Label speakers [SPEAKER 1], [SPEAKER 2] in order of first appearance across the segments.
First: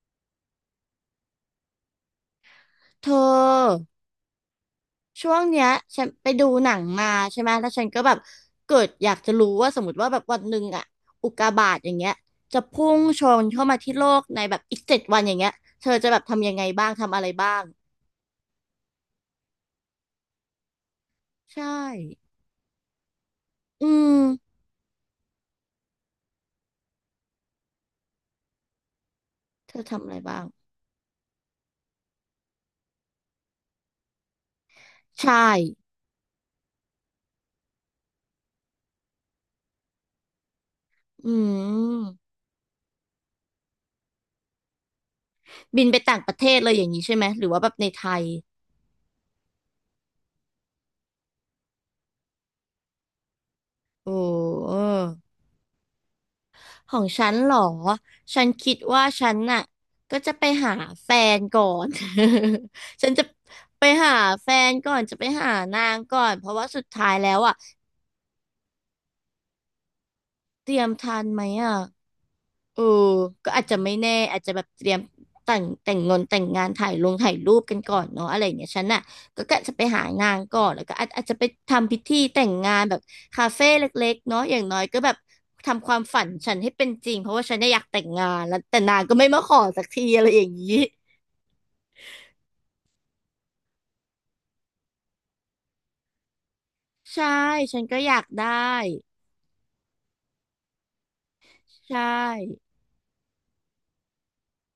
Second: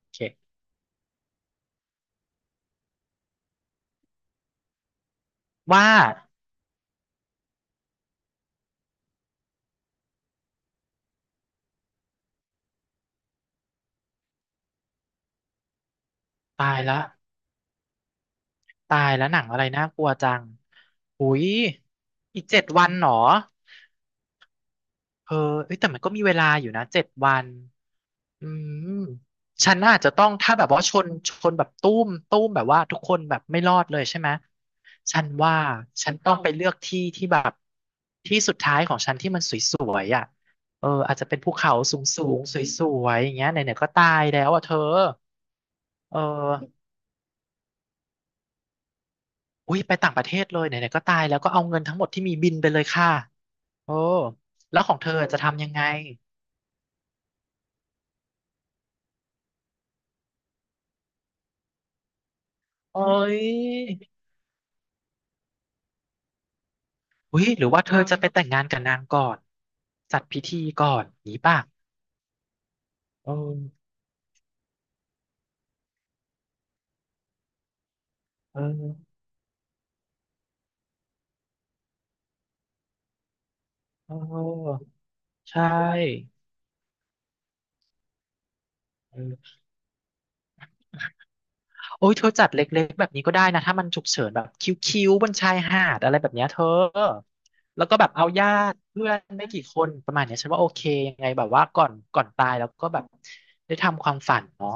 [SPEAKER 1] โอเค
[SPEAKER 2] เธอช่วงเนี้ย
[SPEAKER 1] ว่า
[SPEAKER 2] ฉันไปดูหนังมาใช่ไหมแล้วฉันก็แบบเกิดอยากจะรู้ว่าสมมติว่าแบบวันหนึ่งอะอุกกาบาตอย่างเงี้ยจะพุ่งชนเข้ามาที่โลกในแบบอีก7 วันอย่างเงี้ยเธอจะแบบทำยังไง
[SPEAKER 1] ตาย
[SPEAKER 2] บ้าง
[SPEAKER 1] ละ
[SPEAKER 2] ทำอะไรบ้าง
[SPEAKER 1] ตายแล้วหนังอะไรน่ากลัวจังหุย
[SPEAKER 2] ใช่
[SPEAKER 1] อีกเจ็ดวันเหรอ
[SPEAKER 2] อืม
[SPEAKER 1] เออเอ้ยแต่มันก็มีเวลาอยู่นะเจ็ดวันอืมฉั
[SPEAKER 2] เธ
[SPEAKER 1] น
[SPEAKER 2] อ
[SPEAKER 1] อาจ
[SPEAKER 2] ทำอะ
[SPEAKER 1] จะ
[SPEAKER 2] ไร
[SPEAKER 1] ต้อง
[SPEAKER 2] บ้าง
[SPEAKER 1] ถ้าแบบว่าชนแบบตุ้มตุ้มแบบว่าทุกคนแบบไม่รอดเลยใช่ไหมฉัน
[SPEAKER 2] ใช่
[SPEAKER 1] ว่าฉันต้องไปเลือกที่แบบที่สุดท้ายของฉันที่มันสวยๆอ่ะเอออาจจะ
[SPEAKER 2] อื
[SPEAKER 1] เป็นภูเขาสูง
[SPEAKER 2] ม
[SPEAKER 1] ๆสวยๆอย่างเงี้ยไหนๆก็ตายแล้วอ่ะเธอ
[SPEAKER 2] บินไป
[SPEAKER 1] เอ
[SPEAKER 2] ต่างประเทศเลยอ
[SPEAKER 1] อ
[SPEAKER 2] ย่างนี้ใช่ไหมหรือว่าแบบในไทย
[SPEAKER 1] อุ้ยไปต่างประเทศเลยไหนๆก็ตายแล้วก็เอาเงินทั้งหมดที่มีบินไปเลยค่ะโอ้
[SPEAKER 2] โอ
[SPEAKER 1] แล้
[SPEAKER 2] ้
[SPEAKER 1] วของเธอจะทำยังไง
[SPEAKER 2] ของฉันเหรอฉันคิดว่าฉันน่ะก็จะไปหาแฟนก่อน
[SPEAKER 1] โอ้
[SPEAKER 2] ฉันจะ
[SPEAKER 1] ย
[SPEAKER 2] ไปหาแฟนก่อนจะไปหานางก่อนเพราะว่าสุดท้ายแล้ว
[SPEAKER 1] อุ้ย
[SPEAKER 2] อ่ะ
[SPEAKER 1] หรือว่าเธอจะไปแต่งงานกับนางก่อนจัดพิธี
[SPEAKER 2] เตรีย
[SPEAKER 1] ก่
[SPEAKER 2] ม
[SPEAKER 1] อน
[SPEAKER 2] ทัน
[SPEAKER 1] นี้
[SPEAKER 2] ไหม
[SPEAKER 1] ป่ะ
[SPEAKER 2] อ่ะ เออ
[SPEAKER 1] เอ
[SPEAKER 2] ก็
[SPEAKER 1] อ
[SPEAKER 2] อาจจะไม่แน่อาจจะแบบเตรียมแต่งงานถ่ายรูปกันก่อนเนาะอะไรอย่าง
[SPEAKER 1] เอ
[SPEAKER 2] เงี้ยฉันน่ะ
[SPEAKER 1] อ
[SPEAKER 2] ก็กะจะไปหางานก่อนแล้วก็อาจจะไปทำพิธีแต่งงานแบบคาเฟ่เล็
[SPEAKER 1] เ
[SPEAKER 2] กๆเนาะอย่างน้อ
[SPEAKER 1] ออ
[SPEAKER 2] ยก็แบบ
[SPEAKER 1] ใช
[SPEAKER 2] ทำความฝัน
[SPEAKER 1] ่
[SPEAKER 2] ฉันให้เป็นจริงเพราะว่าฉันเนี่ยอยากแต่งงานแล้วแต่นางก็ไม่มาข
[SPEAKER 1] เออ
[SPEAKER 2] อสักทีอะไรอย่างงี้
[SPEAKER 1] โอ้ยเธอจัดเล็กๆแบบนี้ก็ได้นะถ้ามันฉุกเฉินแบบคิ้วๆบนชายหาดอะไรแบบเนี้ยเธอ
[SPEAKER 2] ใช่ฉั
[SPEAKER 1] แล้
[SPEAKER 2] น
[SPEAKER 1] วก็
[SPEAKER 2] ก็
[SPEAKER 1] แบ
[SPEAKER 2] อ
[SPEAKER 1] บ
[SPEAKER 2] ยาก
[SPEAKER 1] เอา
[SPEAKER 2] ได้
[SPEAKER 1] ญาติเพื่อนไม่กี่คนประมาณเนี้ยฉันว่าโอเคยังไงแบบว่าก่อน
[SPEAKER 2] ใช่
[SPEAKER 1] ก่อนตายแล้วก็แบบได้ทำความฝันเนาะ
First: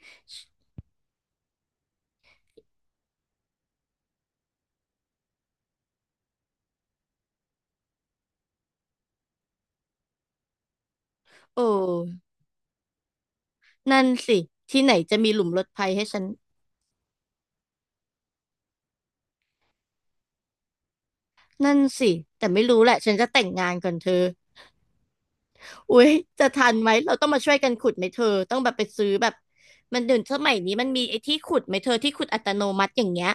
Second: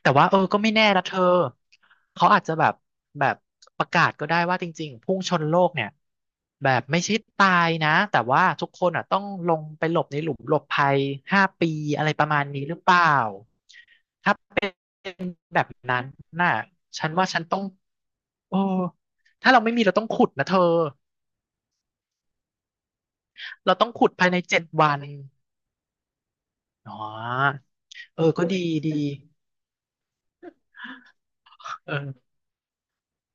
[SPEAKER 1] แต่ว่าเออก็ไม่แน่นะเธอเขาอาจจะแบบประกาศก็ได้ว่าจริงๆพุ่งชนโลกเนี่ยแบบไม่ใช่ตายนะแต่ว่าทุกคนอ่ะต้องลงไปหลบในหลุมหลบภัยห้า
[SPEAKER 2] โอ
[SPEAKER 1] ปีอะไร
[SPEAKER 2] ้
[SPEAKER 1] ประมาณนี้หรือเปล่า
[SPEAKER 2] นั่นสิที่ไหน
[SPEAKER 1] เป็
[SPEAKER 2] จะ
[SPEAKER 1] น
[SPEAKER 2] มีหลุม
[SPEAKER 1] แบ
[SPEAKER 2] รถ
[SPEAKER 1] บ
[SPEAKER 2] ภัย
[SPEAKER 1] นั้
[SPEAKER 2] ให้
[SPEAKER 1] น
[SPEAKER 2] ฉัน
[SPEAKER 1] น่ะฉันว่าฉันต้องโอ้ถ้าเราไม่มีเราต้องขุดนะเธอ
[SPEAKER 2] นั่นสิแต่ไม่รู้แหละฉันจะแต่งงา
[SPEAKER 1] เรา
[SPEAKER 2] น
[SPEAKER 1] ต้อ
[SPEAKER 2] ก่
[SPEAKER 1] ง
[SPEAKER 2] อน
[SPEAKER 1] ขุ
[SPEAKER 2] เธ
[SPEAKER 1] ด
[SPEAKER 2] อ
[SPEAKER 1] ภายในเจ็ดวัน
[SPEAKER 2] อุ๊ยจะทันไหม
[SPEAKER 1] อ๋
[SPEAKER 2] เราต้องมาช่วย
[SPEAKER 1] อ
[SPEAKER 2] กันขุดไหมเธ
[SPEAKER 1] เอ
[SPEAKER 2] อ
[SPEAKER 1] อ ก็
[SPEAKER 2] ต้อง
[SPEAKER 1] ดี
[SPEAKER 2] แบบไป
[SPEAKER 1] ดี
[SPEAKER 2] ซื้อแบบมันเดี๋ยวสมัยนี้มันมีไอ้ที่ขุดไหมเธอที่ขุด
[SPEAKER 1] เออ
[SPEAKER 2] อัตโนมัติอย่างเงี้ย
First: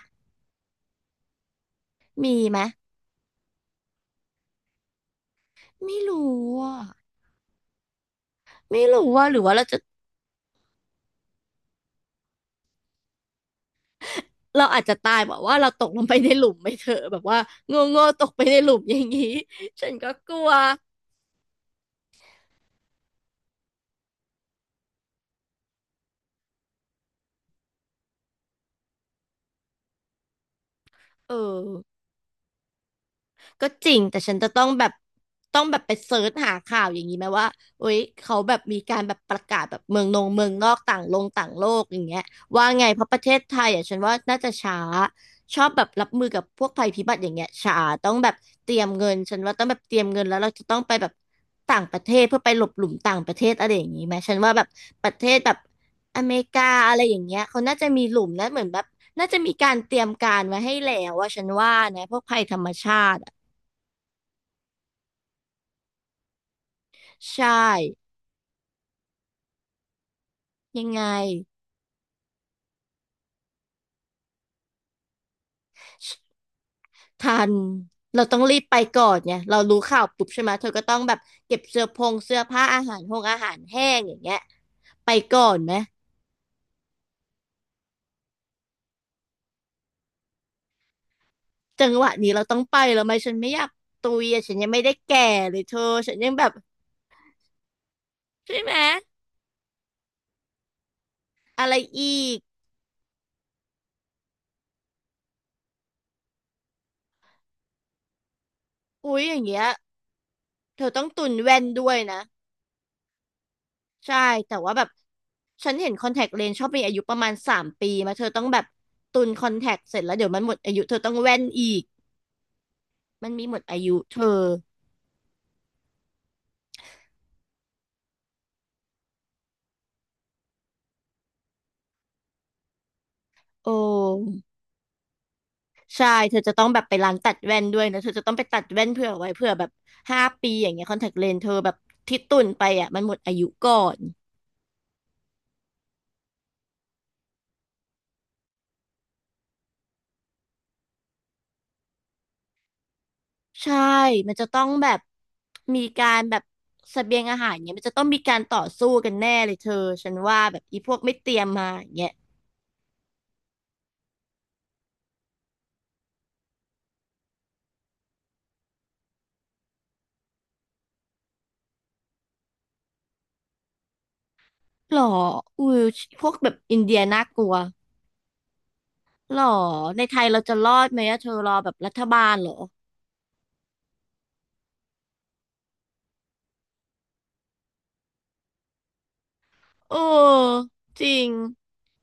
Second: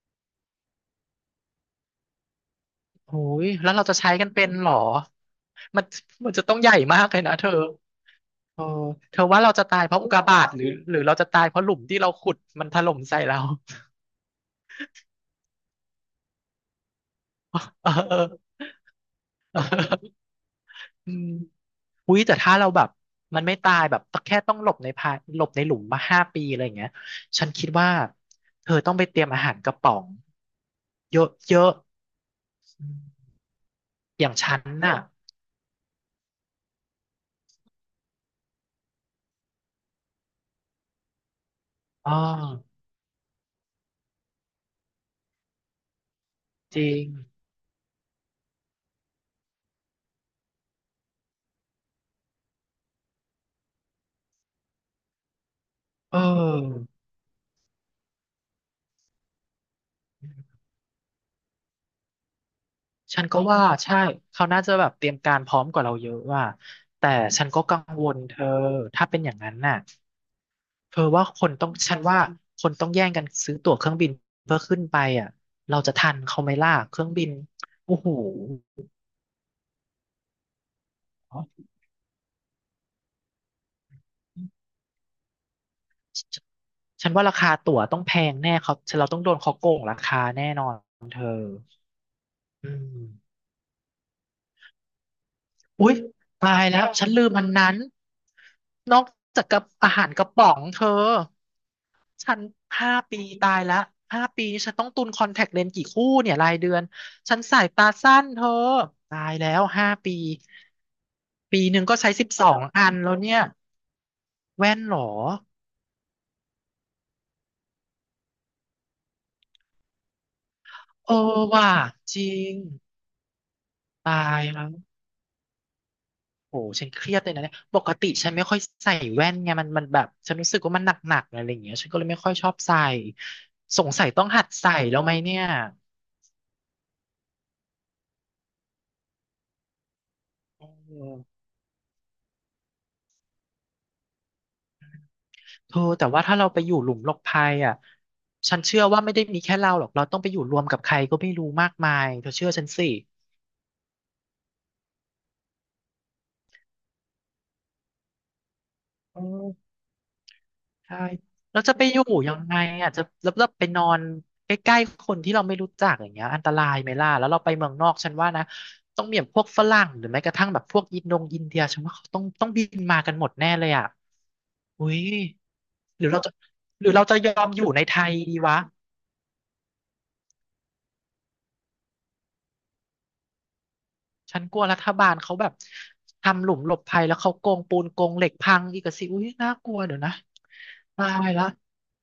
[SPEAKER 2] มีไหม
[SPEAKER 1] โอ้ยแล้วเราจะใช้กันเป็นเหรอ มัน
[SPEAKER 2] ไม่
[SPEAKER 1] มัน
[SPEAKER 2] รู้
[SPEAKER 1] จะต้องใหญ่
[SPEAKER 2] อ่ะ
[SPEAKER 1] มากเลยนะเธอเออ
[SPEAKER 2] ไม่รู้
[SPEAKER 1] เธอ
[SPEAKER 2] ว่าหรื
[SPEAKER 1] ว่า
[SPEAKER 2] อ
[SPEAKER 1] เรา
[SPEAKER 2] ว่าเรา
[SPEAKER 1] จะ
[SPEAKER 2] จะ
[SPEAKER 1] ตายเพราะอุกกาบาตหรือเราจะตายเพราะหลุมที่เราขุดมันถล่มใส่เรา
[SPEAKER 2] เราอาจจะตายแบบว่าเราตกลงไปในหลุมไหมเธอแบบว่าโ
[SPEAKER 1] เ
[SPEAKER 2] ง่ๆตกไปใน
[SPEAKER 1] ออ
[SPEAKER 2] หลุมอย่างงี้ฉันก็กลัว
[SPEAKER 1] อืมอุ้ยแต่ถ้าเราแบบมันไม่ตายแบบแค่ต้องหลบในพาหลบในหลุมมาห้าปีอะไรอย่างเงี้ยฉันคิดว่าเธอต้องไปเตรียมอาหารกระป๋องเยอะ
[SPEAKER 2] เออ
[SPEAKER 1] เยอะอม
[SPEAKER 2] ก็จริงแต่
[SPEAKER 1] อย่า
[SPEAKER 2] ฉั
[SPEAKER 1] ง
[SPEAKER 2] นจะ
[SPEAKER 1] ฉั
[SPEAKER 2] ต้
[SPEAKER 1] น
[SPEAKER 2] องแบบ
[SPEAKER 1] น่ะ
[SPEAKER 2] ต้องแบบไปเซิร์ชหาข่าวอย่างนี้ไหมว่าโอ๊ยเขาแบบมีการแบบประกาศแบบเมืองนอกต่างโลกอย่าง
[SPEAKER 1] อ๋อ
[SPEAKER 2] เงี้ยว่าไงเพราะประเทศไทยอ่ะฉันว่าน่าจะช้าชอบแบบรับมือกับพวก
[SPEAKER 1] จ
[SPEAKER 2] ภัย
[SPEAKER 1] ริ
[SPEAKER 2] พิ
[SPEAKER 1] ง
[SPEAKER 2] บัติอย่างเงี้ยช้าต้องแบบเตรียมเงินฉันว่าต้องแบบเตรียมเงินแล้วเราจะต้องไปแบบต่างประเทศเพื่อไปหลบหลุมต่างประเทศอะไรอย่างนี้ไหมฉันว่าแบบประเทศแบบ
[SPEAKER 1] เ
[SPEAKER 2] อเมริกา
[SPEAKER 1] ออ
[SPEAKER 2] อะไรอย่างเงี้ยเขาน่าจะมีหลุมนะเหมือนแบบน่าจะมีการเตรียมการไว้ให้แล้วว่าฉันว่านะพวกภัยธรรมชาติ
[SPEAKER 1] ฉันก็ว่าใช่เขาน่าจะแบบเตรียมการพร้อมกว่าเราเยอะว่าแต่ฉั
[SPEAKER 2] ใช่
[SPEAKER 1] นก็กังวลเธอถ้าเป็นอย่างนั้นน่ะ
[SPEAKER 2] ยัง
[SPEAKER 1] เธ
[SPEAKER 2] ไง
[SPEAKER 1] อว่าคนต้องฉันว่าคนต้องแย่งกันซื้อตั๋วเครื่องบินเพื่อขึ้นไปอ่ะเราจะทันเขาไหมล่ะเครื่องบิน
[SPEAKER 2] ทัน
[SPEAKER 1] โอ้โห
[SPEAKER 2] เราต้องรีบไปก่อนไงเรารู้ข่าวปุ๊บใช่ไหมเธอก็ต้องแบบเก็บเสื้อผ้าอาหารแห้งอย่างเงี้ยไปก่อนไหม
[SPEAKER 1] ฉฉันว่าราคาตั๋วต้องแพงแน่เขาเราต้องโดนเขาโกงราคาแน่นอนเธอ
[SPEAKER 2] จังหวะนี้เราต้อง
[SPEAKER 1] อื
[SPEAKER 2] ไปแล้วไหมฉัน
[SPEAKER 1] ม
[SPEAKER 2] ไม่อยากตุยอะฉันยังไม่ได้แก่เลยเธอ
[SPEAKER 1] อุ๊ย
[SPEAKER 2] ฉันยังแบบ
[SPEAKER 1] ตายแล้วฉันลืมมันนั้น
[SPEAKER 2] ใช่ไหม
[SPEAKER 1] นอกจากกับอาหารกระป๋องเธอ
[SPEAKER 2] อะไรอี
[SPEAKER 1] ฉั
[SPEAKER 2] ก
[SPEAKER 1] น5 ปีตายละห้าปีนี่ฉันต้องตุนคอนแทคเลนส์กี่คู่เนี่ยรายเดือนฉันสายตาสั้นเธอ
[SPEAKER 2] อุ๊
[SPEAKER 1] ตา
[SPEAKER 2] ยอ
[SPEAKER 1] ย
[SPEAKER 2] ย่าง
[SPEAKER 1] แล้
[SPEAKER 2] เงี้
[SPEAKER 1] ว
[SPEAKER 2] ย
[SPEAKER 1] ห้าปี
[SPEAKER 2] เธอต้องตุนแว่
[SPEAKER 1] ปี
[SPEAKER 2] น
[SPEAKER 1] หนึ่ง
[SPEAKER 2] ด้ว
[SPEAKER 1] ก็
[SPEAKER 2] ย
[SPEAKER 1] ใช้
[SPEAKER 2] นะ
[SPEAKER 1] 12 อันแล้วเนี่ย
[SPEAKER 2] ใช่แต่ว่า
[SPEAKER 1] แว่น
[SPEAKER 2] แบบ
[SPEAKER 1] เหรอ
[SPEAKER 2] ฉันเห็นคอนแทคเลนส์ชอบมีอายุประมาณ3 ปีมาเธอต้องแบบตุนคอนแทคเสร็จแล้วเดี๋ยวมันหมดอายุเธอต้อ
[SPEAKER 1] เอ
[SPEAKER 2] ง
[SPEAKER 1] อ
[SPEAKER 2] แว่นอี
[SPEAKER 1] ว่ะ
[SPEAKER 2] ก
[SPEAKER 1] จริง
[SPEAKER 2] มันมีหมดอายุเธ
[SPEAKER 1] ตา
[SPEAKER 2] อ
[SPEAKER 1] ยแล้วโหฉันเครียดเลยนะเนี่ยปกติฉันไม่ค่อยใส่แว่นไงมันแบบฉันรู้สึกว่ามันหนักๆอะไรอย่างเงี้ยฉันก็เลยไม่ค่อยชอบใส่
[SPEAKER 2] โอ
[SPEAKER 1] สงสัยต้อง
[SPEAKER 2] ้
[SPEAKER 1] หัดใส่แล้วไหมเนี่ย
[SPEAKER 2] ใช่เธอจะต้องแบบไปร้านตัดแว่นด้วยนะเธอจะต้องไปตัดแว่นเผื่อไว้เผื่อแบบ5 ปีอย่างเงี้ย
[SPEAKER 1] เอ
[SPEAKER 2] คอนแทคเลน
[SPEAKER 1] อ
[SPEAKER 2] เธอแบบที่ตุ่นไปอ่ะมันหมดอายุก่อน
[SPEAKER 1] เธอแต่ว่าถ้าเราไปอยู่หลุมหลบภัยอ่ะฉันเชื่อว่าไม่ได้มีแค่เราหรอกเราต้องไปอยู่รวมกับใครก็ไม่รู้มากมายเธอเชื่อฉันสิ
[SPEAKER 2] ใช่มันจะต้องแบบมีการแบบเสบียงอาหารเงี้ยมันจะต้องมีการต่อสู้กัน
[SPEAKER 1] เอ
[SPEAKER 2] แน่เลยเธอ
[SPEAKER 1] อ
[SPEAKER 2] ฉันว่าแบบอีพว
[SPEAKER 1] ใช่
[SPEAKER 2] กไม่เตรียม
[SPEAKER 1] เรา
[SPEAKER 2] มา
[SPEAKER 1] จะไป
[SPEAKER 2] อย่าง
[SPEAKER 1] อยู่
[SPEAKER 2] เงี้ย
[SPEAKER 1] ยังไงอ่ะจะแล้วเราไปนอนใกล้ๆคนที่เราไม่รู้จักอย่างเงี้ยอันตรายไหมล่ะแล้วเราไปเมืองนอกฉันว่านะต้องมีแบบพวกฝรั่งหรือแม้กระทั่งแบบพวกอินโดงอินเดียฉันว่าเขาต้องบินมากันหมดแน่เลยอ่ะอุ้
[SPEAKER 2] หรอ
[SPEAKER 1] ย
[SPEAKER 2] อุ้ย
[SPEAKER 1] หรือเรา
[SPEAKER 2] พว
[SPEAKER 1] จะ
[SPEAKER 2] กแบบอิน
[SPEAKER 1] หรือ
[SPEAKER 2] เดีย
[SPEAKER 1] เราจะ
[SPEAKER 2] น่า
[SPEAKER 1] ยอ
[SPEAKER 2] กลั
[SPEAKER 1] ม
[SPEAKER 2] ว
[SPEAKER 1] อยู่ในไทยดีวะ
[SPEAKER 2] หรอในไทยเราจะรอดไหมอะเธอรอแบบรัฐบาลเหรอ
[SPEAKER 1] ฉันกลัวรัฐบาลเขาแบบทำหลุมหลบภัยแล้วเขาโกงปูนโกงเหล็กพังอีกอะสิอุ้ยน่ากลัว
[SPEAKER 2] เ
[SPEAKER 1] เดี๋ยวนะ
[SPEAKER 2] ออจ
[SPEAKER 1] ตา
[SPEAKER 2] ริง
[SPEAKER 1] ยละ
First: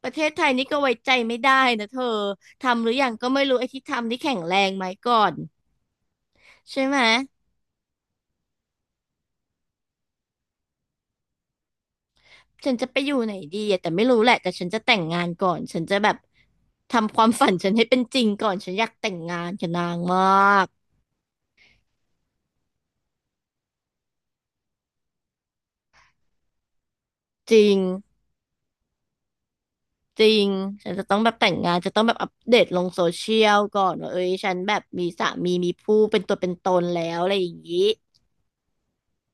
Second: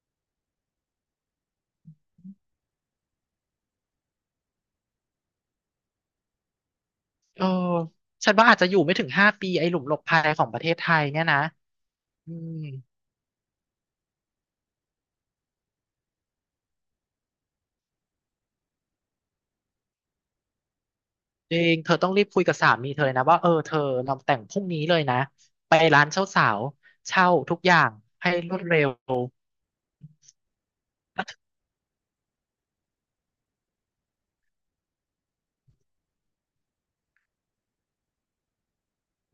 [SPEAKER 2] ประเทศไทยนี่ก็ไว้ใจไม่ได้นะเธอทำหรือยังก็ไม่รู้ไอ้ที่ทำนี่แข็งแรงไหมก่อนใช่ไหม
[SPEAKER 1] เออฉันว่าอาจจะอยู่ไม่ถึงห้าปีไอ้หลุมหลบภัยของประเทศไทยเนี่ยนะอืม
[SPEAKER 2] ฉันจะไปอยู่ไหนดีอะแต่ไม่รู้แหละแต่ฉันจะแต่งงานก่อนฉันจะแบบทำความฝันฉันให้เป็นจริงก่อนฉันอยากแต่งงานกับนางมาก
[SPEAKER 1] จริงเธอต้องรีบคุยกับสามีเธอเลยนะว่าเออเธอเราแต่งพรุ่งนี้เลยนะไปร้านเช่าสาวเช่า
[SPEAKER 2] จ
[SPEAKER 1] ทุก
[SPEAKER 2] ริ
[SPEAKER 1] อ
[SPEAKER 2] ง
[SPEAKER 1] ย่างให้รวดเร็ว
[SPEAKER 2] จริงฉันจะต้องแบบแต่งงานจะต้องแบบอัปเดตลงโซเชียลก่อนว่าเอ้ยฉันแบบมีสามีมีผู้เป็นตัวเป็นตนแล้วอะไรอย่างนี้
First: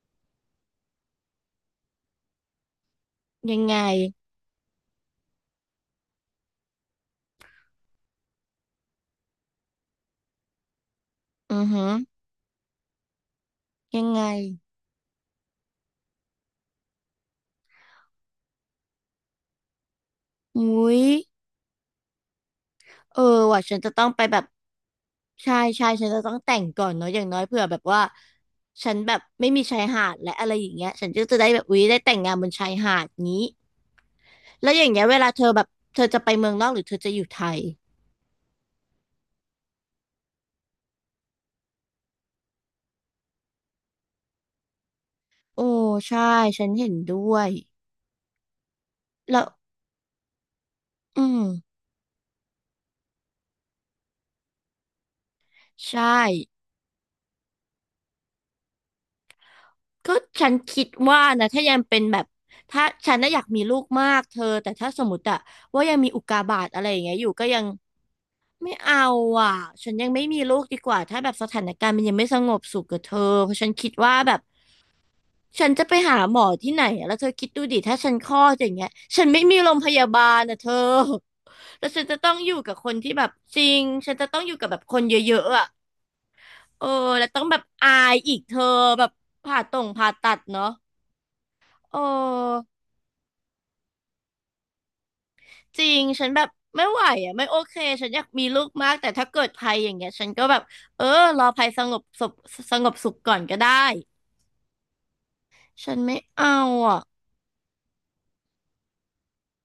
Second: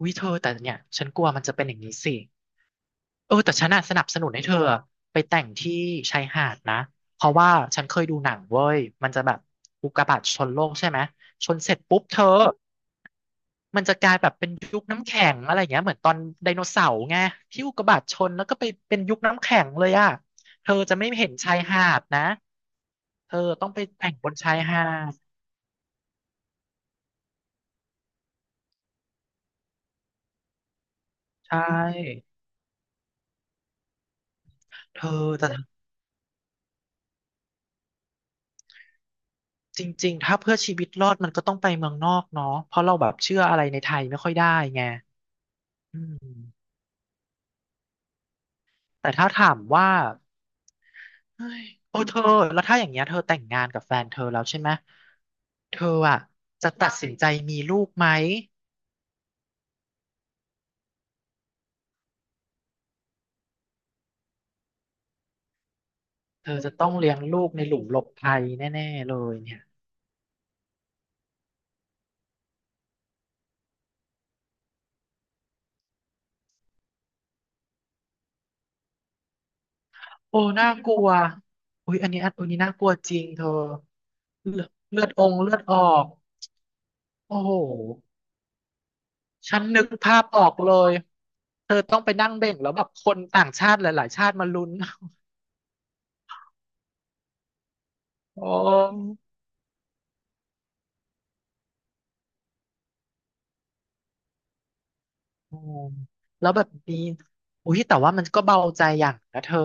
[SPEAKER 1] อุ้ยเธอแต่เนี่ยฉันกลัวมันจะเป็นอย่างนี้สิ เออแต่
[SPEAKER 2] ยัง
[SPEAKER 1] ฉัน
[SPEAKER 2] ไง
[SPEAKER 1] น่ะสนับสนุนให้เธอไปแต่งที่ชายหาดนะเพราะว่าฉันเคยดูหนังเว้ยมันจะแบบอุกกาบาตชนโลกใช่ไหมชน
[SPEAKER 2] อือ
[SPEAKER 1] เสร็จ
[SPEAKER 2] ฮึ
[SPEAKER 1] ปุ๊บเธอมันจะ
[SPEAKER 2] ยั
[SPEAKER 1] ก
[SPEAKER 2] ง
[SPEAKER 1] ลาย
[SPEAKER 2] ไง
[SPEAKER 1] แบบเป็นยุคน้ำแข็งอะไรเงี้ยเหมือนตอนไดโนเสาร์ไงที่อุกกาบาตชนแล้วก็ไปเป็นยุคน้ำแข็งเลยอ่ะ
[SPEAKER 2] อุ
[SPEAKER 1] เธอ
[SPEAKER 2] ้
[SPEAKER 1] จะ
[SPEAKER 2] ย
[SPEAKER 1] ไม่เห็นชายหาดนะ
[SPEAKER 2] เออ
[SPEAKER 1] เธอ
[SPEAKER 2] ว่ะ
[SPEAKER 1] ต้อง
[SPEAKER 2] ฉั
[SPEAKER 1] ไป
[SPEAKER 2] นจะต้อง
[SPEAKER 1] แต่ง
[SPEAKER 2] ไป
[SPEAKER 1] บน
[SPEAKER 2] แบบ
[SPEAKER 1] ชายหาด
[SPEAKER 2] ใช่ใช่ฉันจะต้องแต่งก่อนเนาะอย่างน้อยเผื่อแบบว่าฉันแบบไม่มีชายหาดและอะไรอย่างเงี้ยฉันก็จะได้
[SPEAKER 1] ใช
[SPEAKER 2] แบบอุ๊ยได้แต่ง
[SPEAKER 1] ่
[SPEAKER 2] งานบนชายหาดงี้แล้วอย่าง
[SPEAKER 1] เธ
[SPEAKER 2] เงี้ย
[SPEAKER 1] อ
[SPEAKER 2] เวลาเธ
[SPEAKER 1] แต่
[SPEAKER 2] อแบบเธอจะไปเมืองนอกหรือเธอจะอยู่ไทย
[SPEAKER 1] จริงๆถ้าเพื่อชีวิตรอดมันก็ต้องไปเมืองนอกเนาะเพราะเราแบบเชื่ออะไรในไทยไม่ค่อยได้ไง
[SPEAKER 2] โอ้
[SPEAKER 1] อื
[SPEAKER 2] ใช่
[SPEAKER 1] ม
[SPEAKER 2] ฉันเห็นด้วย
[SPEAKER 1] แต่ถ้า
[SPEAKER 2] แล้ว
[SPEAKER 1] ถามว่า
[SPEAKER 2] อืม
[SPEAKER 1] เฮ้ยโอ้เธอแล้วถ้าอย่างเงี้ยเธอแต่งงานกับแฟนเธอแล้วใช่ไหมเธอ
[SPEAKER 2] ใช่
[SPEAKER 1] อ่ะจะตัดสินใจมีลูกไหม
[SPEAKER 2] ก็ฉันคิดว่านะถ้ายังเป็นแบบถ้าฉันน่ะอยากมีลูกมากเธอแต่ถ้าสมมติอะว่ายังมีอุกกา
[SPEAKER 1] เธอ
[SPEAKER 2] บาต
[SPEAKER 1] จะ
[SPEAKER 2] อะไร
[SPEAKER 1] ต้อง
[SPEAKER 2] อย่าง
[SPEAKER 1] เลี้
[SPEAKER 2] เงี้
[SPEAKER 1] ย
[SPEAKER 2] ย
[SPEAKER 1] ง
[SPEAKER 2] อยู่
[SPEAKER 1] ลู
[SPEAKER 2] ก็
[SPEAKER 1] ก
[SPEAKER 2] ยั
[SPEAKER 1] ใน
[SPEAKER 2] ง
[SPEAKER 1] หลุมหลบภัย
[SPEAKER 2] ไม่
[SPEAKER 1] แน่
[SPEAKER 2] เอา
[SPEAKER 1] ๆเลย
[SPEAKER 2] อ่ะ
[SPEAKER 1] เนี่ย
[SPEAKER 2] ฉันยังไม่มีลูกดีกว่าถ้าแบบสถานการณ์มันยังไม่สงบสุขกับเธอเพราะฉันคิดว่าแบบฉันจะไปหาหมอที่ไหนอะแล้วเธอคิดดูดิถ้าฉันคลอดอย่างเงี้ยฉันไม่มีโรงพยาบา
[SPEAKER 1] โอ้
[SPEAKER 2] ลอ่ะเธ
[SPEAKER 1] น่า
[SPEAKER 2] อ
[SPEAKER 1] กลัว
[SPEAKER 2] แล้ว
[SPEAKER 1] อุ้ย
[SPEAKER 2] ฉัน
[SPEAKER 1] อัน
[SPEAKER 2] จะ
[SPEAKER 1] นี้อั
[SPEAKER 2] ต้อ
[SPEAKER 1] น
[SPEAKER 2] ง
[SPEAKER 1] อั
[SPEAKER 2] อ
[SPEAKER 1] นนี้
[SPEAKER 2] ยู่
[SPEAKER 1] น่า
[SPEAKER 2] กับ
[SPEAKER 1] ก
[SPEAKER 2] ค
[SPEAKER 1] ลัว
[SPEAKER 2] น
[SPEAKER 1] จ
[SPEAKER 2] ที่
[SPEAKER 1] ริ
[SPEAKER 2] แบ
[SPEAKER 1] ง
[SPEAKER 2] บ
[SPEAKER 1] เธอ
[SPEAKER 2] จริงฉันจะต้องอยู่
[SPEAKER 1] เลือ
[SPEAKER 2] กับ
[SPEAKER 1] ด
[SPEAKER 2] แบบค
[SPEAKER 1] เลื
[SPEAKER 2] น
[SPEAKER 1] อดอ
[SPEAKER 2] เย
[SPEAKER 1] งค์
[SPEAKER 2] อะ
[SPEAKER 1] เลื
[SPEAKER 2] ๆ
[SPEAKER 1] อด
[SPEAKER 2] อ่ะ
[SPEAKER 1] ออก
[SPEAKER 2] เออแล้ว
[SPEAKER 1] โอ้
[SPEAKER 2] ต้อง
[SPEAKER 1] โห
[SPEAKER 2] แบบอายอีกเธอแบบ
[SPEAKER 1] ฉั
[SPEAKER 2] ผ่า
[SPEAKER 1] น
[SPEAKER 2] ตร
[SPEAKER 1] นึ
[SPEAKER 2] ง
[SPEAKER 1] ก
[SPEAKER 2] ผ่า
[SPEAKER 1] ภาพ
[SPEAKER 2] ตัด
[SPEAKER 1] ออก
[SPEAKER 2] เนาะ
[SPEAKER 1] เลย เธอต้
[SPEAKER 2] เอ
[SPEAKER 1] องไปนั่งเบ่ง
[SPEAKER 2] อ
[SPEAKER 1] แล้วแบบคนต่างชาติหลายๆชาติมาลุ้น
[SPEAKER 2] จริง ฉันแบบไม่ไหวอ่ะไม่โอเค ฉันอยาก มี
[SPEAKER 1] โอ้
[SPEAKER 2] ลูกมาก แต่ถ้าเกิดภัยอย่างเงี้ยฉันก็แบบเออรอภัยสงบสุขสงบสุขก่อนก็ได้
[SPEAKER 1] โอ้
[SPEAKER 2] ฉันไม่
[SPEAKER 1] แล้
[SPEAKER 2] เอา
[SPEAKER 1] วแบบ
[SPEAKER 2] อ่ะ
[SPEAKER 1] นี้อุ้ยแต่ว่ามันก็เบาใจอย่างนะเธอ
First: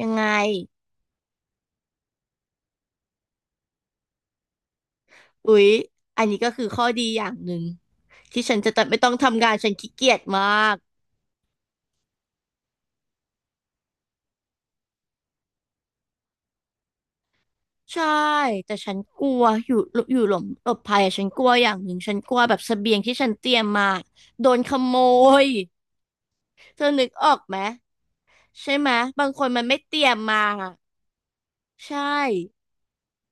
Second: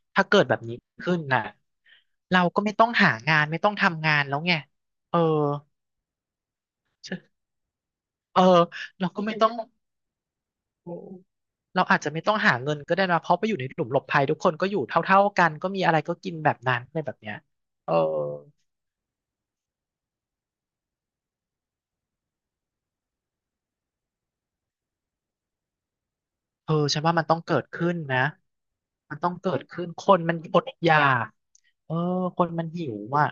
[SPEAKER 2] ยังไง
[SPEAKER 1] ถ้าเกิดแบบนี้ขึ้นน่ะเราก็ไม่ต้องหางานไม่ต้องทำงานแล้วไงเออ
[SPEAKER 2] อุ๊ยอันนี้ก็คือข้อดีอย่างหนึ่ง
[SPEAKER 1] เออ
[SPEAKER 2] ที่ฉันจะไม่
[SPEAKER 1] เรา
[SPEAKER 2] ต้อง
[SPEAKER 1] ก็ไม่
[SPEAKER 2] ทำ
[SPEAKER 1] ต้อ
[SPEAKER 2] งา
[SPEAKER 1] ง
[SPEAKER 2] นฉันขี้เกียจมาก
[SPEAKER 1] โอ้เราอาจจะไม่ต้องหาเงินก็ได้นะเพราะไปอยู่ในหลุมหลบภัยทุกคนก็อยู่เท่าๆกันก็มีอะไรก็กินแบบนั้นอะไรแบบเนี้ยเออ
[SPEAKER 2] ใช่แต่ฉันกลัวอยู่อยู่หลบภัยอะฉันกลัวอย่างหนึ่งฉันกลัวแบบเสบียงที่ฉันเตรียมมาโดนขโมย
[SPEAKER 1] เออ
[SPEAKER 2] เธอ
[SPEAKER 1] ฉัน
[SPEAKER 2] นึก
[SPEAKER 1] ว่ามั
[SPEAKER 2] อ
[SPEAKER 1] น
[SPEAKER 2] อ
[SPEAKER 1] ต้อ
[SPEAKER 2] ก
[SPEAKER 1] ง
[SPEAKER 2] ไห
[SPEAKER 1] เกิ
[SPEAKER 2] ม
[SPEAKER 1] ดขึ้นนะ
[SPEAKER 2] ใช่ไหม
[SPEAKER 1] มัน
[SPEAKER 2] บา
[SPEAKER 1] ต้
[SPEAKER 2] ง
[SPEAKER 1] อง
[SPEAKER 2] คน
[SPEAKER 1] เกิ
[SPEAKER 2] มั
[SPEAKER 1] ด
[SPEAKER 2] นไม่
[SPEAKER 1] ขึ้น
[SPEAKER 2] เตรี
[SPEAKER 1] ค
[SPEAKER 2] ยม
[SPEAKER 1] นมัน
[SPEAKER 2] มา
[SPEAKER 1] อดอยากเออ
[SPEAKER 2] ใช่
[SPEAKER 1] คนมันหิวอ่ะ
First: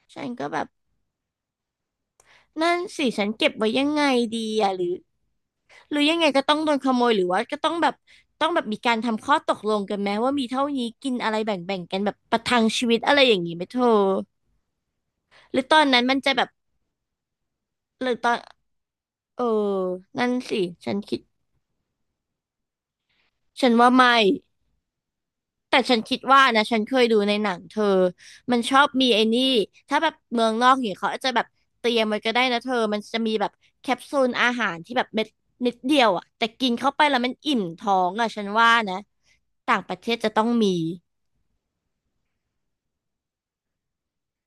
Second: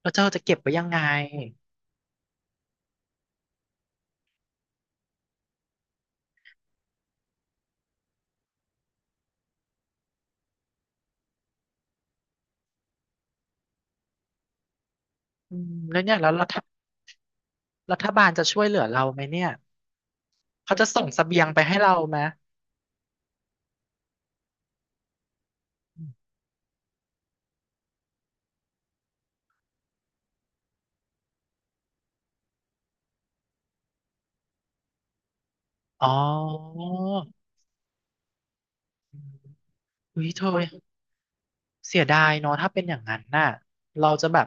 [SPEAKER 1] แล้วเธ
[SPEAKER 2] ฉั
[SPEAKER 1] อ
[SPEAKER 2] น
[SPEAKER 1] จะ
[SPEAKER 2] ก็
[SPEAKER 1] เก็
[SPEAKER 2] แบ
[SPEAKER 1] บ
[SPEAKER 2] บ
[SPEAKER 1] ไว้ยังไง
[SPEAKER 2] นั่นสิฉันเก็บไว้ยังไงดีอะหรือหรือยังไงก็ต้องโดนขโมยหรือว่าก็ต้องแบบต้องแบบมีการทำข้อตกลงกันไหมว่ามีเท่านี้กินอะไรแบ่งแบ่งกันแบบประทังชีวิตอะไรอย่างนี้ไหมเธอห
[SPEAKER 1] อื
[SPEAKER 2] รือ
[SPEAKER 1] ม
[SPEAKER 2] ตอน
[SPEAKER 1] แล้
[SPEAKER 2] นั้
[SPEAKER 1] ว
[SPEAKER 2] นมั
[SPEAKER 1] เนี่ย
[SPEAKER 2] น
[SPEAKER 1] แล้
[SPEAKER 2] จะ
[SPEAKER 1] ว
[SPEAKER 2] แบ
[SPEAKER 1] รั
[SPEAKER 2] บ
[SPEAKER 1] ฐรั
[SPEAKER 2] ห
[SPEAKER 1] ฐ
[SPEAKER 2] รือต
[SPEAKER 1] บา
[SPEAKER 2] อ
[SPEAKER 1] ล
[SPEAKER 2] น
[SPEAKER 1] จะช่วยเหลือเราไหม
[SPEAKER 2] เอ
[SPEAKER 1] เนี่
[SPEAKER 2] อ
[SPEAKER 1] ย
[SPEAKER 2] นั่นสิ
[SPEAKER 1] เขาจะ
[SPEAKER 2] ฉัน
[SPEAKER 1] ส่ง
[SPEAKER 2] คิ
[SPEAKER 1] เส
[SPEAKER 2] ด
[SPEAKER 1] บียงไปให้เราไหม
[SPEAKER 2] ฉันว่าไม่ แต่ฉันคิดว่านะฉันเคยดูในหนังเธอมันชอบมีไอ้นี่ ถ้าแบบเมืองนอกอย่างเงี้ยเขาอาจจะแบบเตรียมไว้ก็ได้นะเธอมันจะมีแบบแคปซูลอาหารที่แบบเม็ดนิดเดีย
[SPEAKER 1] อ๋อ
[SPEAKER 2] วอ่ะแต่กินเข้าไปแล้วมันอิ่มท้องอ่ะฉันว่านะต่างประเทศ
[SPEAKER 1] อุ้
[SPEAKER 2] จะ
[SPEAKER 1] ย
[SPEAKER 2] ต้
[SPEAKER 1] เธ
[SPEAKER 2] อง
[SPEAKER 1] อ
[SPEAKER 2] มี
[SPEAKER 1] เสียดายเนาะถ้าเป็นอย่างนั้นน่ะเราจะแบบ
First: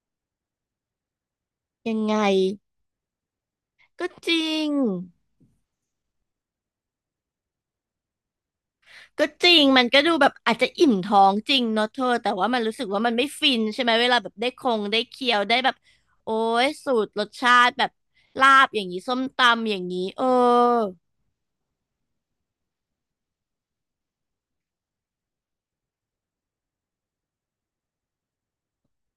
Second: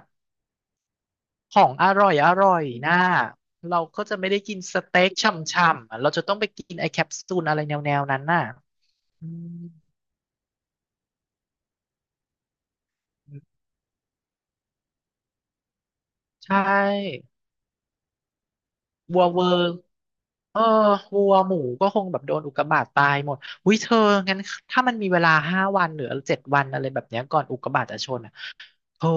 [SPEAKER 1] ของอ
[SPEAKER 2] ยัง
[SPEAKER 1] ร่อย
[SPEAKER 2] ไง
[SPEAKER 1] อร่อยน่ะเราก็
[SPEAKER 2] ก็
[SPEAKER 1] จะไม่
[SPEAKER 2] จ
[SPEAKER 1] ได้
[SPEAKER 2] ริ
[SPEAKER 1] กิน
[SPEAKER 2] ง
[SPEAKER 1] สเต็กช่ำๆอ่ะเราจะต้องไปกินไอแคปซูลอะไรแนวๆนั้นน่ะ
[SPEAKER 2] ก็
[SPEAKER 1] อื
[SPEAKER 2] จริ
[SPEAKER 1] ม
[SPEAKER 2] งมันก็ดูแบบอาจจะอิ่มท้องจริงเนาะเธอแต่ว่ามันรู้สึกว่ามันไม่ฟินใช่ไหมเวลาแบบได้คงได้เคี้ยวได้แบบโอ้
[SPEAKER 1] ใช
[SPEAKER 2] ยสูตรร
[SPEAKER 1] ่
[SPEAKER 2] สชาติแบบลาบอย่างนี้ส้
[SPEAKER 1] วั
[SPEAKER 2] ม
[SPEAKER 1] วเวอร์
[SPEAKER 2] ตำอย่างนี้เออ
[SPEAKER 1] เออวัวหมูก็คงแบบโดนอุกกาบาตตายหมดอุ้ยเธองั้นถ้ามันมีเวลา5 วันหรือเจ็ดวันอะไรแบบเนี้ยก่อนอุกกาบาตจะชนอ่ะเธอ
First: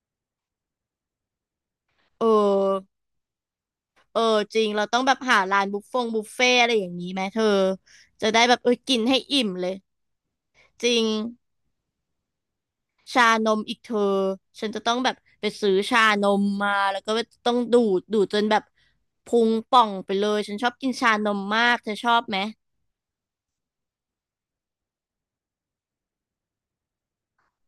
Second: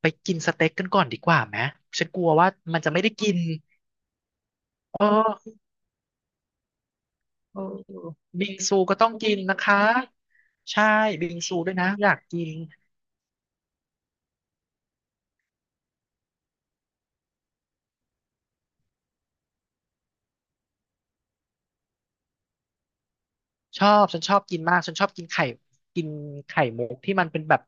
[SPEAKER 1] ไปกินสเต็กกันก่อนดีกว่าไหมฉันก
[SPEAKER 2] เอ
[SPEAKER 1] ลั
[SPEAKER 2] อ
[SPEAKER 1] วว่ามันจะไม่ได้กิน
[SPEAKER 2] เออจริงเรา
[SPEAKER 1] เ
[SPEAKER 2] ต้องแบบหา
[SPEAKER 1] ออ
[SPEAKER 2] ร้านบุฟเฟ่อะไรอย่างนี้ไหมเธอ
[SPEAKER 1] เออเออ
[SPEAKER 2] จะได้
[SPEAKER 1] บิ
[SPEAKER 2] แบ
[SPEAKER 1] ง
[SPEAKER 2] บเออ
[SPEAKER 1] ซูก็
[SPEAKER 2] กิน
[SPEAKER 1] ต้อง
[SPEAKER 2] ให้
[SPEAKER 1] กิน
[SPEAKER 2] อิ่ม
[SPEAKER 1] นะ
[SPEAKER 2] เลย
[SPEAKER 1] คะ ใช่
[SPEAKER 2] จริง
[SPEAKER 1] บิงซูด้วยนะ อยากกิน
[SPEAKER 2] ชานมอีกเธอฉันจะต้องแบบไปซื้อชานมมาแล้วก็ต้องดูดดูดจนแบบพุงป่องไปเลยฉันชอบกินชานมมากเธอชอบไหม
[SPEAKER 1] ชอบ ฉันชอบกินมาก ฉันชอบกินไข่กินไข่มุกที่มันเป็นแบบ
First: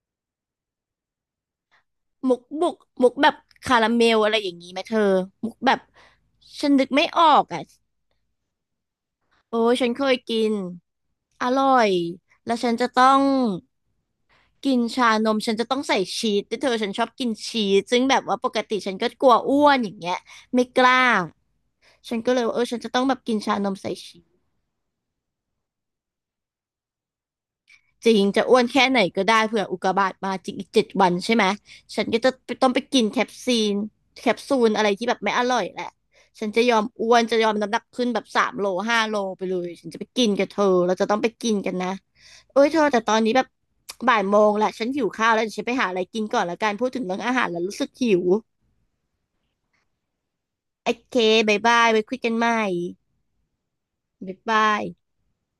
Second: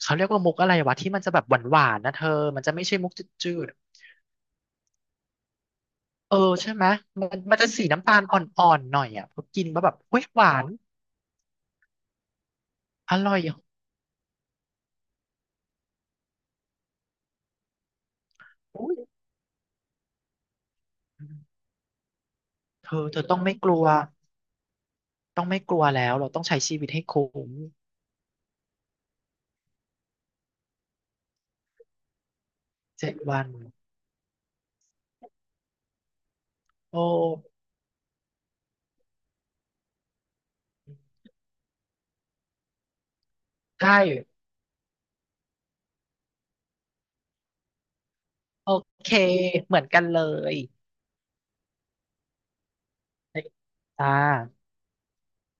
[SPEAKER 1] เขาเรียกว่ามุกอะไรวะที่มันจะแบบหวานๆนะเธอ
[SPEAKER 2] มุก
[SPEAKER 1] มัน
[SPEAKER 2] บุ
[SPEAKER 1] จะ
[SPEAKER 2] ก
[SPEAKER 1] ไม่ใช่
[SPEAKER 2] มุ
[SPEAKER 1] มุ
[SPEAKER 2] ก
[SPEAKER 1] ก
[SPEAKER 2] แบบ
[SPEAKER 1] จืด
[SPEAKER 2] คาราเมลอะไรอย่างนี้ไหมเธอมุกแบบ
[SPEAKER 1] เออ
[SPEAKER 2] ฉั
[SPEAKER 1] ใช่
[SPEAKER 2] น
[SPEAKER 1] ไห
[SPEAKER 2] นึ
[SPEAKER 1] ม
[SPEAKER 2] กไม่อ
[SPEAKER 1] มั
[SPEAKER 2] อ
[SPEAKER 1] น
[SPEAKER 2] ก
[SPEAKER 1] มัน
[SPEAKER 2] อ่ะ
[SPEAKER 1] จะสีน้ำตาลอ่อนๆหน่อยอ่ะพอ
[SPEAKER 2] โอ้
[SPEAKER 1] กิน
[SPEAKER 2] ย
[SPEAKER 1] แล้ว
[SPEAKER 2] ฉั
[SPEAKER 1] แบ
[SPEAKER 2] น
[SPEAKER 1] บ
[SPEAKER 2] เคย
[SPEAKER 1] อุ้ย
[SPEAKER 2] กิ
[SPEAKER 1] หวา
[SPEAKER 2] น
[SPEAKER 1] น
[SPEAKER 2] อร่อยแล้วฉันจะต้อ
[SPEAKER 1] อ
[SPEAKER 2] ง
[SPEAKER 1] ร่อยอ่ะ
[SPEAKER 2] กินชานมฉันจะต้องใส่ชีสแต่เธอฉันชอบกินชีสซึ่งแบบว่าปกติ
[SPEAKER 1] อุ๊
[SPEAKER 2] ฉั
[SPEAKER 1] ย
[SPEAKER 2] นก็กลัวอ้วนอย่างเงี้ยไม่กล้าฉันก็เลยว่าเออฉัน
[SPEAKER 1] เธ
[SPEAKER 2] จะ
[SPEAKER 1] อ
[SPEAKER 2] ต้องแบ
[SPEAKER 1] เธ
[SPEAKER 2] บ
[SPEAKER 1] อ
[SPEAKER 2] กิ
[SPEAKER 1] ต้
[SPEAKER 2] น
[SPEAKER 1] องไม่
[SPEAKER 2] ชา
[SPEAKER 1] ก
[SPEAKER 2] นม
[SPEAKER 1] ลัว
[SPEAKER 2] ใส่ชีส
[SPEAKER 1] ต้องไม่กลัวแล้วเราต้องใช้ชีวิตให้คุ้ม
[SPEAKER 2] จริงจะอ้วนแค่ไหนก็ได้เผื่ออุกกาบาตมาจริงอีก7 วันใช่ไหมฉันก็จะต้องไปกิน
[SPEAKER 1] เจ็ด
[SPEAKER 2] แคป
[SPEAKER 1] วัน
[SPEAKER 2] ซีนแคปซูลอะไรที่แบบไม่อร่อยแหละฉันจะยอม
[SPEAKER 1] โอ้
[SPEAKER 2] อ้วนจะยอมน้ำหนักขึ้นแบบ3 โล5 โลไปเลยฉันจะไปกินกับเธอเราจะต้องไปกินกันนะเอ้ยเธอแต่ตอนนี้แบบ
[SPEAKER 1] ใช่
[SPEAKER 2] บ่ายโมงละฉันหิวข้าวแล้วเดี๋ยวฉันไปหาอะไรกินก่อนละกันพูดถึงเรื่องอาหารแล้วรู้สึกหิว
[SPEAKER 1] โอเคเหมือนกันเลย
[SPEAKER 2] โอเคบายบายไว้คุยกันใหม่
[SPEAKER 1] จ้า
[SPEAKER 2] บายบาย